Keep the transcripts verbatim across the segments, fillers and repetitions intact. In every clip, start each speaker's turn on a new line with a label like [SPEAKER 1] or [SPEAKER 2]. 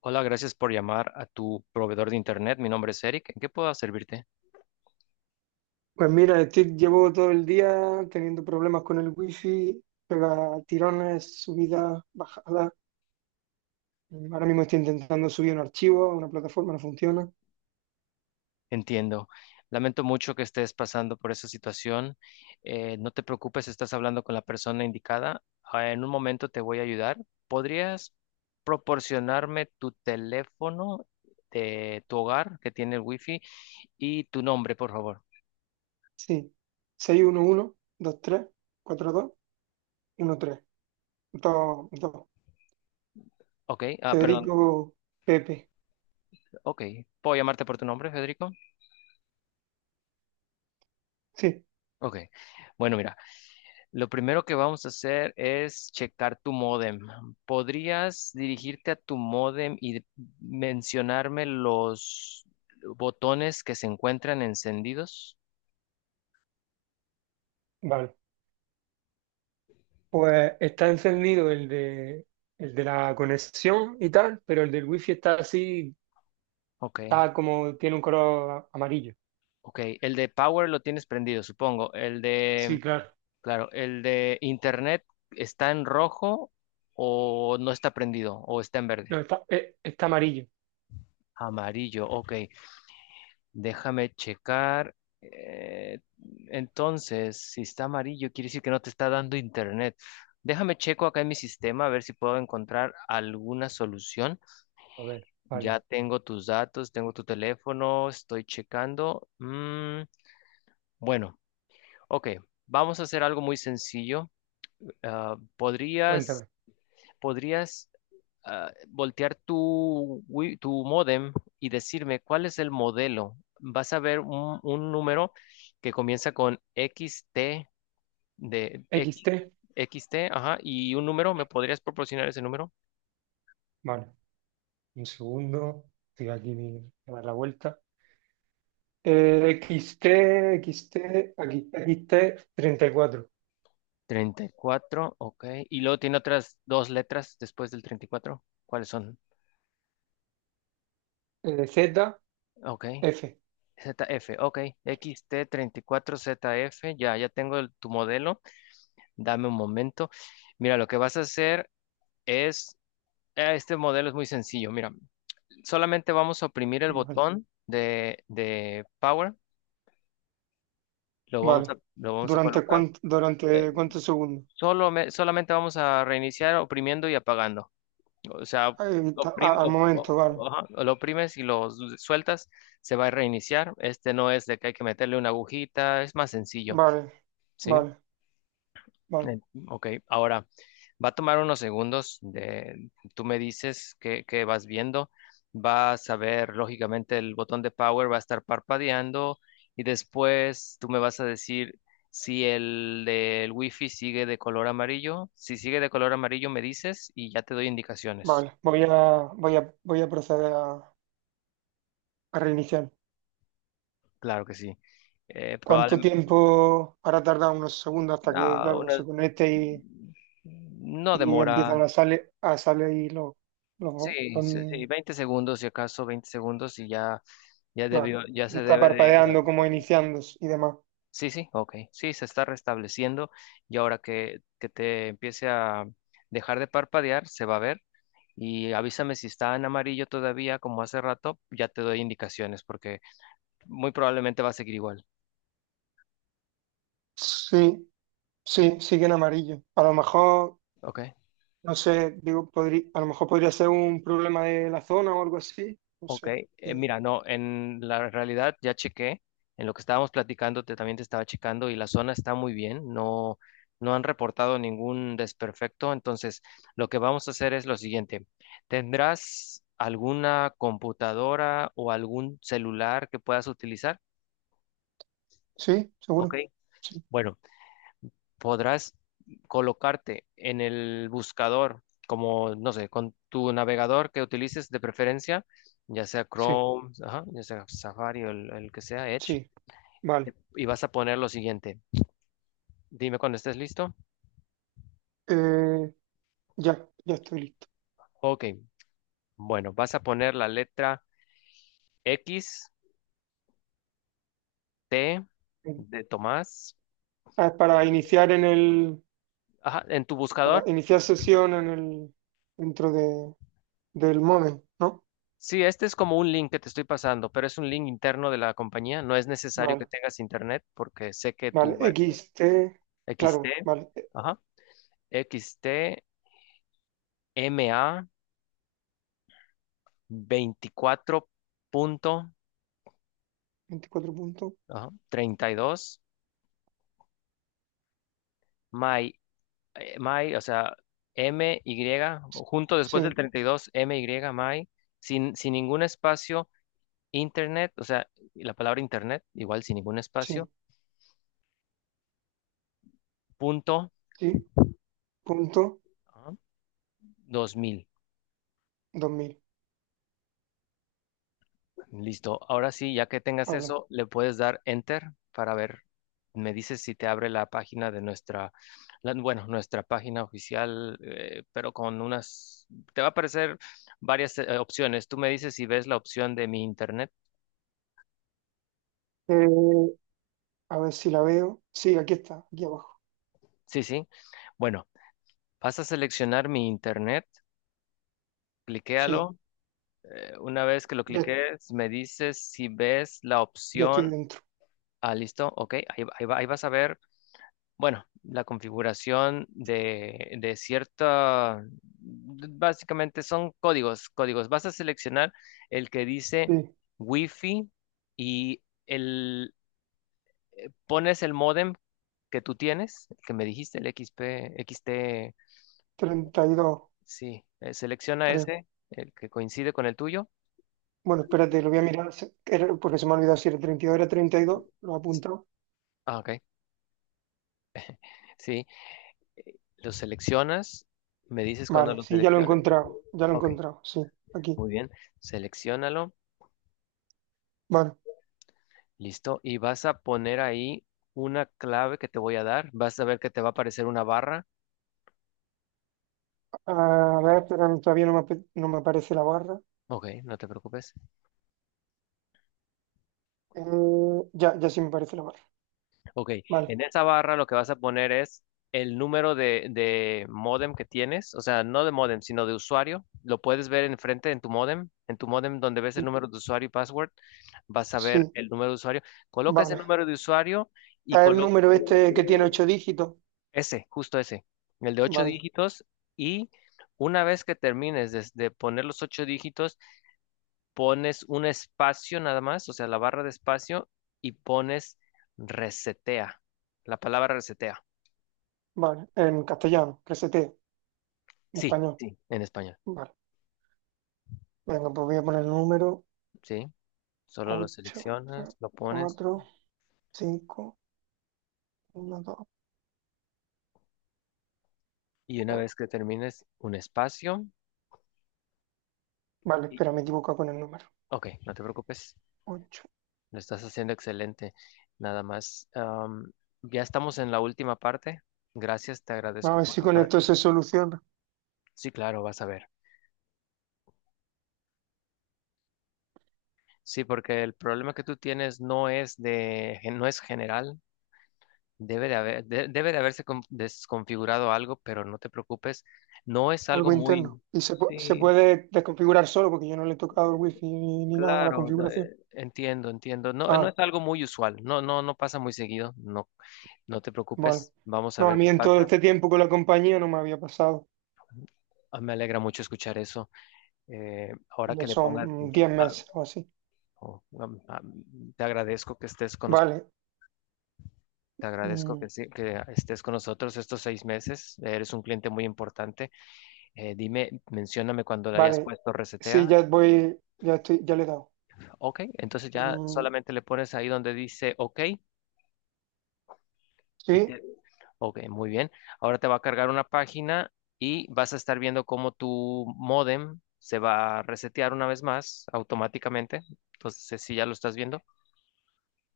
[SPEAKER 1] Hola, gracias por llamar a tu proveedor de Internet. Mi nombre es Eric. ¿En qué puedo servirte?
[SPEAKER 2] Pues mira, estoy, llevo todo el día teniendo problemas con el wifi, pega tirones, subidas, bajadas. Ahora mismo estoy intentando subir un archivo a una plataforma, no funciona.
[SPEAKER 1] Entiendo. Lamento mucho que estés pasando por esa situación. Eh, no te preocupes, estás hablando con la persona indicada. Ah, En un momento te voy a ayudar. ¿Podrías proporcionarme tu teléfono de tu hogar que tiene el wifi y tu nombre, por favor?
[SPEAKER 2] Sí, seis uno uno, veintitrés, cuarenta y dos, trece, dos, dos.
[SPEAKER 1] Ok, ah, perdón.
[SPEAKER 2] Federico Pepe.
[SPEAKER 1] Ok, ¿puedo llamarte por tu nombre, Federico?
[SPEAKER 2] Sí,
[SPEAKER 1] Ok, bueno, mira. Lo primero que vamos a hacer es checar tu módem. ¿Podrías dirigirte a tu módem y mencionarme los botones que se encuentran encendidos?
[SPEAKER 2] vale. Pues está encendido el de, el de la conexión y tal, pero el del wifi está así,
[SPEAKER 1] Ok,
[SPEAKER 2] está como, tiene un color amarillo.
[SPEAKER 1] ok. El de power lo tienes prendido, supongo. El
[SPEAKER 2] Sí,
[SPEAKER 1] de,
[SPEAKER 2] claro.
[SPEAKER 1] claro, el de internet está en rojo o no está prendido o está en verde.
[SPEAKER 2] No, está, eh, está amarillo.
[SPEAKER 1] Amarillo, ok. Déjame checar. eh, entonces, si está amarillo, quiere decir que no te está dando internet. Déjame checo acá en mi sistema a ver si puedo encontrar alguna solución.
[SPEAKER 2] A ver,
[SPEAKER 1] Ya
[SPEAKER 2] vale.
[SPEAKER 1] tengo tus datos, tengo tu teléfono, estoy checando. Mm, bueno, ok. Vamos a hacer algo muy sencillo. Ah, ¿podrías,
[SPEAKER 2] Cuéntame.
[SPEAKER 1] podrías ah, voltear tu, wi- tu módem y decirme cuál es el modelo. Vas a ver un, un número que comienza con X T de
[SPEAKER 2] x
[SPEAKER 1] X,
[SPEAKER 2] t
[SPEAKER 1] XT, ajá, y un número, ¿me podrías proporcionar ese número?
[SPEAKER 2] Vale. Un segundo. Estoy aquí mi- a dar la vuelta. Eh, X T, X T, aquí, X T treinta y cuatro.
[SPEAKER 1] Treinta y cuatro, ok. Y luego tiene otras dos letras después del treinta y cuatro. ¿Cuáles son?
[SPEAKER 2] Eh, Z,
[SPEAKER 1] Ok.
[SPEAKER 2] F.
[SPEAKER 1] Z F, ok. X T treinta y cuatro Z F. ya, ya tengo el- tu modelo. Dame un momento. Mira, lo que vas a hacer es... Eh, Este modelo es muy sencillo. Mira, solamente vamos a oprimir el
[SPEAKER 2] Vale.
[SPEAKER 1] botón de, de power. Lo vamos a,
[SPEAKER 2] Vale.
[SPEAKER 1] lo vamos a
[SPEAKER 2] ¿Durante
[SPEAKER 1] colocar.
[SPEAKER 2] cuánto,
[SPEAKER 1] eh,
[SPEAKER 2] durante cuántos segundos?
[SPEAKER 1] solo me- Solamente vamos a reiniciar oprimiendo y apagando. O sea,
[SPEAKER 2] Ahí está,
[SPEAKER 1] oprim-
[SPEAKER 2] a- al momento,
[SPEAKER 1] o-
[SPEAKER 2] vale.
[SPEAKER 1] o- ajá, lo oprimes y lo s- sueltas, se va a reiniciar. Este no es de que hay que meterle una agujita, es más sencillo,
[SPEAKER 2] Vale.
[SPEAKER 1] ¿sí?
[SPEAKER 2] Vale. Vale.
[SPEAKER 1] En- Ok, ahora va a tomar unos segundos de, tú me dices que, que vas viendo, vas a ver, lógicamente el botón de power va a estar parpadeando y después tú me vas a decir si el del wifi sigue de color amarillo. Si sigue de color amarillo me dices y ya te doy indicaciones.
[SPEAKER 2] Vale. Voy a, voy a, voy a proceder a, a reiniciar.
[SPEAKER 1] Claro que sí.
[SPEAKER 2] ¿Cuánto
[SPEAKER 1] Probablemente,
[SPEAKER 2] tiempo hará tardar unos segundos hasta que,
[SPEAKER 1] no,
[SPEAKER 2] claro,
[SPEAKER 1] una-
[SPEAKER 2] se conecte
[SPEAKER 1] no
[SPEAKER 2] y
[SPEAKER 1] demora.
[SPEAKER 2] empiezan a salir, a salir los, los,
[SPEAKER 1] Sí, sí, sí,
[SPEAKER 2] los-
[SPEAKER 1] veinte segundos, si acaso veinte segundos y ya, ya
[SPEAKER 2] bueno,
[SPEAKER 1] debió, ya
[SPEAKER 2] ya
[SPEAKER 1] se
[SPEAKER 2] está
[SPEAKER 1] debe de...
[SPEAKER 2] parpadeando como iniciándose y demás.
[SPEAKER 1] Sí, sí, ok. Sí, se está restableciendo y ahora que, que te empiece a dejar de parpadear, se va a ver. Y avísame si está en amarillo todavía, como hace rato, ya te doy indicaciones porque muy probablemente va a seguir igual.
[SPEAKER 2] Sí, sí, sigue en amarillo. A lo mejor,
[SPEAKER 1] Ok.
[SPEAKER 2] no sé, digo, podrí- a lo mejor podría ser un problema de la zona o algo así, no
[SPEAKER 1] Ok,
[SPEAKER 2] sé.
[SPEAKER 1] eh,
[SPEAKER 2] Eh,
[SPEAKER 1] mira, no, en la realidad ya chequé, en lo que estábamos platicando te, también te estaba checando y la zona está muy bien. No, no han reportado ningún desperfecto, entonces lo que vamos a hacer es lo siguiente, ¿tendrás alguna computadora o algún celular que puedas utilizar?
[SPEAKER 2] Sí,
[SPEAKER 1] Ok,
[SPEAKER 2] seguro. Sí,
[SPEAKER 1] bueno. Podrás colocarte en el buscador, como, no sé, con tu navegador que utilices de preferencia, ya sea
[SPEAKER 2] sí,
[SPEAKER 1] Chrome, ajá, ya sea Safari o el, el que sea, Edge,
[SPEAKER 2] sí, vale.
[SPEAKER 1] y vas a poner lo siguiente. Dime cuando estés listo.
[SPEAKER 2] Eh, ya, ya estoy listo.
[SPEAKER 1] Ok, bueno, vas a poner la letra X, T de Tomás,
[SPEAKER 2] Ah, es para iniciar en el,
[SPEAKER 1] ajá, en tu
[SPEAKER 2] para
[SPEAKER 1] buscador.
[SPEAKER 2] iniciar sesión en el, dentro de, del modem, ¿no?
[SPEAKER 1] Sí, este es como un link que te estoy pasando, pero es un link interno de la compañía. No es necesario que
[SPEAKER 2] Vale.
[SPEAKER 1] tengas internet porque sé que tu
[SPEAKER 2] Vale,
[SPEAKER 1] web.
[SPEAKER 2] X T.
[SPEAKER 1] X
[SPEAKER 2] Claro,
[SPEAKER 1] T,
[SPEAKER 2] vale, eh,
[SPEAKER 1] ajá, x t m a veinticuatro punto,
[SPEAKER 2] veinticuatro puntos,
[SPEAKER 1] ajá, treinta y dos, my, eh, my, o sea, m y junto después del
[SPEAKER 2] sí,
[SPEAKER 1] treinta y dos m y my, sin, sin ningún espacio, internet, o sea, la palabra internet, igual sin ningún
[SPEAKER 2] sí,
[SPEAKER 1] espacio, punto,
[SPEAKER 2] sí, punto
[SPEAKER 1] ajá, dos mil.
[SPEAKER 2] dos mil.
[SPEAKER 1] Listo. Ahora sí, ya que tengas
[SPEAKER 2] Vale.
[SPEAKER 1] eso, le puedes dar enter para ver. Me dices si te abre la página de nuestra, la- bueno, nuestra página oficial, eh, pero con unas, te va a aparecer varias eh, opciones. Tú me dices si ves la opción de mi internet.
[SPEAKER 2] Eh, a ver si la veo, sí, aquí está, aquí abajo,
[SPEAKER 1] Sí, sí. Bueno, vas a seleccionar mi internet,
[SPEAKER 2] sí,
[SPEAKER 1] cliquéalo. Eh, una vez que lo
[SPEAKER 2] ya,
[SPEAKER 1] cliques, me dices si ves la
[SPEAKER 2] ya estoy
[SPEAKER 1] opción.
[SPEAKER 2] dentro,
[SPEAKER 1] Ah, listo. Ok, ahí, ahí va- ahí vas a ver. Bueno, la configuración de, de cierta, básicamente son códigos, códigos. Vas a seleccionar el que dice
[SPEAKER 2] sí,
[SPEAKER 1] Wi-Fi y el, pones el módem que tú tienes, el que me dijiste, el X P, X T.
[SPEAKER 2] treinta y dos
[SPEAKER 1] Sí, eh, selecciona
[SPEAKER 2] creo.
[SPEAKER 1] ese, el que coincide con el tuyo.
[SPEAKER 2] Bueno, espérate, lo voy a mirar, se- era- porque se me ha olvidado si era treinta y dos, era treinta y dos lo he
[SPEAKER 1] Sí.
[SPEAKER 2] apuntado.
[SPEAKER 1] Ah, ok, sí, lo seleccionas, me dices cuando
[SPEAKER 2] Vale,
[SPEAKER 1] lo
[SPEAKER 2] sí, ya lo he
[SPEAKER 1] selecciones.
[SPEAKER 2] encontrado, ya lo he
[SPEAKER 1] Ok,
[SPEAKER 2] encontrado, sí, aquí.
[SPEAKER 1] muy bien, seleccionalo.
[SPEAKER 2] Vale,
[SPEAKER 1] Listo. Y vas a poner ahí una clave que te voy a dar. Vas a ver que te va a aparecer una barra.
[SPEAKER 2] a ver, pero todavía no me, ape- no me aparece la barra.
[SPEAKER 1] Ok, no te preocupes.
[SPEAKER 2] Eh, ya, ya sí me aparece la barra.
[SPEAKER 1] Ok,
[SPEAKER 2] Vale.
[SPEAKER 1] en esa barra lo que vas a poner es el número de, de módem que tienes. O sea, no de módem, sino de usuario. Lo puedes ver enfrente en tu módem. En tu módem donde ves el número de usuario y password, vas a ver
[SPEAKER 2] Sí,
[SPEAKER 1] el número de usuario. Coloca ese
[SPEAKER 2] vale.
[SPEAKER 1] número de usuario y
[SPEAKER 2] Es el
[SPEAKER 1] coloca...
[SPEAKER 2] número este que tiene ocho dígitos.
[SPEAKER 1] Ese, justo ese, el de ocho
[SPEAKER 2] Vale,
[SPEAKER 1] dígitos. Y una vez que termines de, de poner los ocho dígitos, pones un espacio nada más, o sea, la barra de espacio y pones resetea. La palabra resetea.
[SPEAKER 2] vale. En castellano, que se te, en
[SPEAKER 1] Sí,
[SPEAKER 2] español.
[SPEAKER 1] sí, en español.
[SPEAKER 2] Vale. Venga, pues voy a poner el número
[SPEAKER 1] Sí, solo lo
[SPEAKER 2] ocho tres,
[SPEAKER 1] seleccionas, lo pones
[SPEAKER 2] cuatro, cinco, uno, dos,
[SPEAKER 1] y una
[SPEAKER 2] cuatro.
[SPEAKER 1] vez que termines un espacio,
[SPEAKER 2] Vale,
[SPEAKER 1] y,
[SPEAKER 2] espera, me he equivocado con el número.
[SPEAKER 1] ok, no te preocupes,
[SPEAKER 2] Ocho.
[SPEAKER 1] lo estás haciendo excelente. Nada más, am, ya estamos en la última parte. Gracias, te
[SPEAKER 2] Vamos a
[SPEAKER 1] agradezco
[SPEAKER 2] ver
[SPEAKER 1] por
[SPEAKER 2] si
[SPEAKER 1] tu...
[SPEAKER 2] con
[SPEAKER 1] pa-
[SPEAKER 2] esto se soluciona
[SPEAKER 1] Sí, claro, vas a ver. Sí, porque el problema que tú tienes no es de, no es general. Debe de haber, de- debe de haberse con- desconfigurado algo, pero no te preocupes, no es algo
[SPEAKER 2] algo
[SPEAKER 1] muy...
[SPEAKER 2] interno. Y se, pu- se
[SPEAKER 1] Sí,
[SPEAKER 2] puede desconfigurar solo porque yo no le he tocado el wifi ni, ni nada a la
[SPEAKER 1] claro, no,
[SPEAKER 2] configuración.
[SPEAKER 1] eh, entiendo, entiendo. No, no
[SPEAKER 2] Ah,
[SPEAKER 1] es algo muy usual, no, no, no pasa muy seguido, no, no te
[SPEAKER 2] vale.
[SPEAKER 1] preocupes, vamos a
[SPEAKER 2] No, a
[SPEAKER 1] ver
[SPEAKER 2] mí
[SPEAKER 1] qué
[SPEAKER 2] en todo
[SPEAKER 1] pasa.
[SPEAKER 2] este tiempo con la compañía no me había pasado.
[SPEAKER 1] Ah, me alegra mucho escuchar eso. Eh, ahora
[SPEAKER 2] Ya
[SPEAKER 1] que le
[SPEAKER 2] son
[SPEAKER 1] pongas,
[SPEAKER 2] mm, diez
[SPEAKER 1] la-
[SPEAKER 2] meses o así.
[SPEAKER 1] oh, am- am- te agradezco que estés con nos-
[SPEAKER 2] Vale,
[SPEAKER 1] te agradezco que,
[SPEAKER 2] mm,
[SPEAKER 1] sí- que estés con nosotros estos seis meses, eres un cliente muy importante. Eh, dime, mencióname cuando le hayas
[SPEAKER 2] vale.
[SPEAKER 1] puesto resetea.
[SPEAKER 2] Sí, ya voy, ya estoy, ya le he dado.
[SPEAKER 1] Ok, entonces ya
[SPEAKER 2] Mm,
[SPEAKER 1] solamente le pones ahí donde dice OK y
[SPEAKER 2] sí,
[SPEAKER 1] te... Ok, muy bien. Ahora te va a cargar una página y vas a estar viendo cómo tu modem se va a resetear una vez más automáticamente. Entonces, si ya lo estás viendo.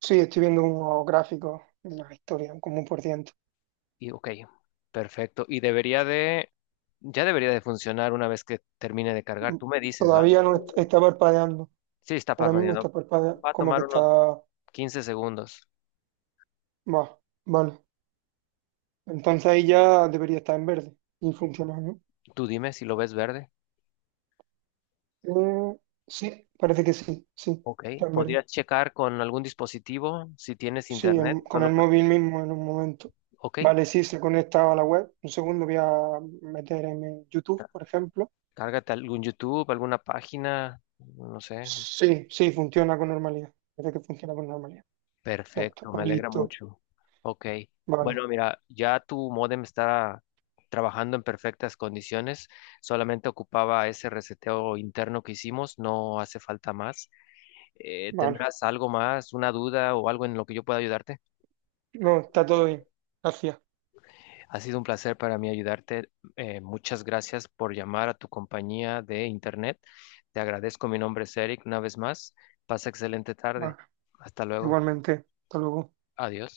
[SPEAKER 2] sí, estoy viendo unos gráficos, una historia, como un por ciento.
[SPEAKER 1] Y ok, perfecto. Y debería de... Ya debería de funcionar una vez que termine de cargar.
[SPEAKER 2] Mm,
[SPEAKER 1] Tú me dices, ¿va?
[SPEAKER 2] Todavía no est- está parpadeando.
[SPEAKER 1] Sí, está
[SPEAKER 2] Ahora mismo
[SPEAKER 1] parpadeando.
[SPEAKER 2] está parpadeando,
[SPEAKER 1] Va a
[SPEAKER 2] como que
[SPEAKER 1] tomar
[SPEAKER 2] está.
[SPEAKER 1] unos quince segundos.
[SPEAKER 2] Va, vale. Entonces ahí ya debería estar en verde y funcionar, ¿no?
[SPEAKER 1] Tú dime si lo ves verde.
[SPEAKER 2] Eh, sí, parece que sí, sí,
[SPEAKER 1] Ok,
[SPEAKER 2] está en verde.
[SPEAKER 1] podrías checar con algún dispositivo si tienes
[SPEAKER 2] Sí,
[SPEAKER 1] internet,
[SPEAKER 2] en- con
[SPEAKER 1] solo
[SPEAKER 2] el
[SPEAKER 1] para...
[SPEAKER 2] móvil mismo en un momento.
[SPEAKER 1] Ok,
[SPEAKER 2] Vale, sí, se conecta a la web. Un segundo voy a meter en YouTube,
[SPEAKER 1] ca-
[SPEAKER 2] por ejemplo.
[SPEAKER 1] cárgate algún YouTube, alguna página, no sé.
[SPEAKER 2] Sí, sí, funciona con normalidad. Parece que funciona con normalidad. Ya está,
[SPEAKER 1] Perfecto, me
[SPEAKER 2] pues
[SPEAKER 1] alegra
[SPEAKER 2] listo.
[SPEAKER 1] mucho. Ok,
[SPEAKER 2] Vale,
[SPEAKER 1] bueno, mira, ya tu modem está trabajando en perfectas condiciones, solamente ocupaba ese reseteo interno que hicimos, no hace falta más. Eh,
[SPEAKER 2] vale.
[SPEAKER 1] ¿tendrás algo más, una duda o algo en lo que yo pueda ayudarte?
[SPEAKER 2] No, está todo bien. Gracias.
[SPEAKER 1] Ha sido un placer para mí ayudarte. Eh, muchas gracias por llamar a tu compañía de Internet. Te agradezco. Mi nombre es Eric una vez más. Pasa excelente tarde.
[SPEAKER 2] Vale,
[SPEAKER 1] Hasta luego.
[SPEAKER 2] igualmente. Hasta luego.
[SPEAKER 1] Adiós.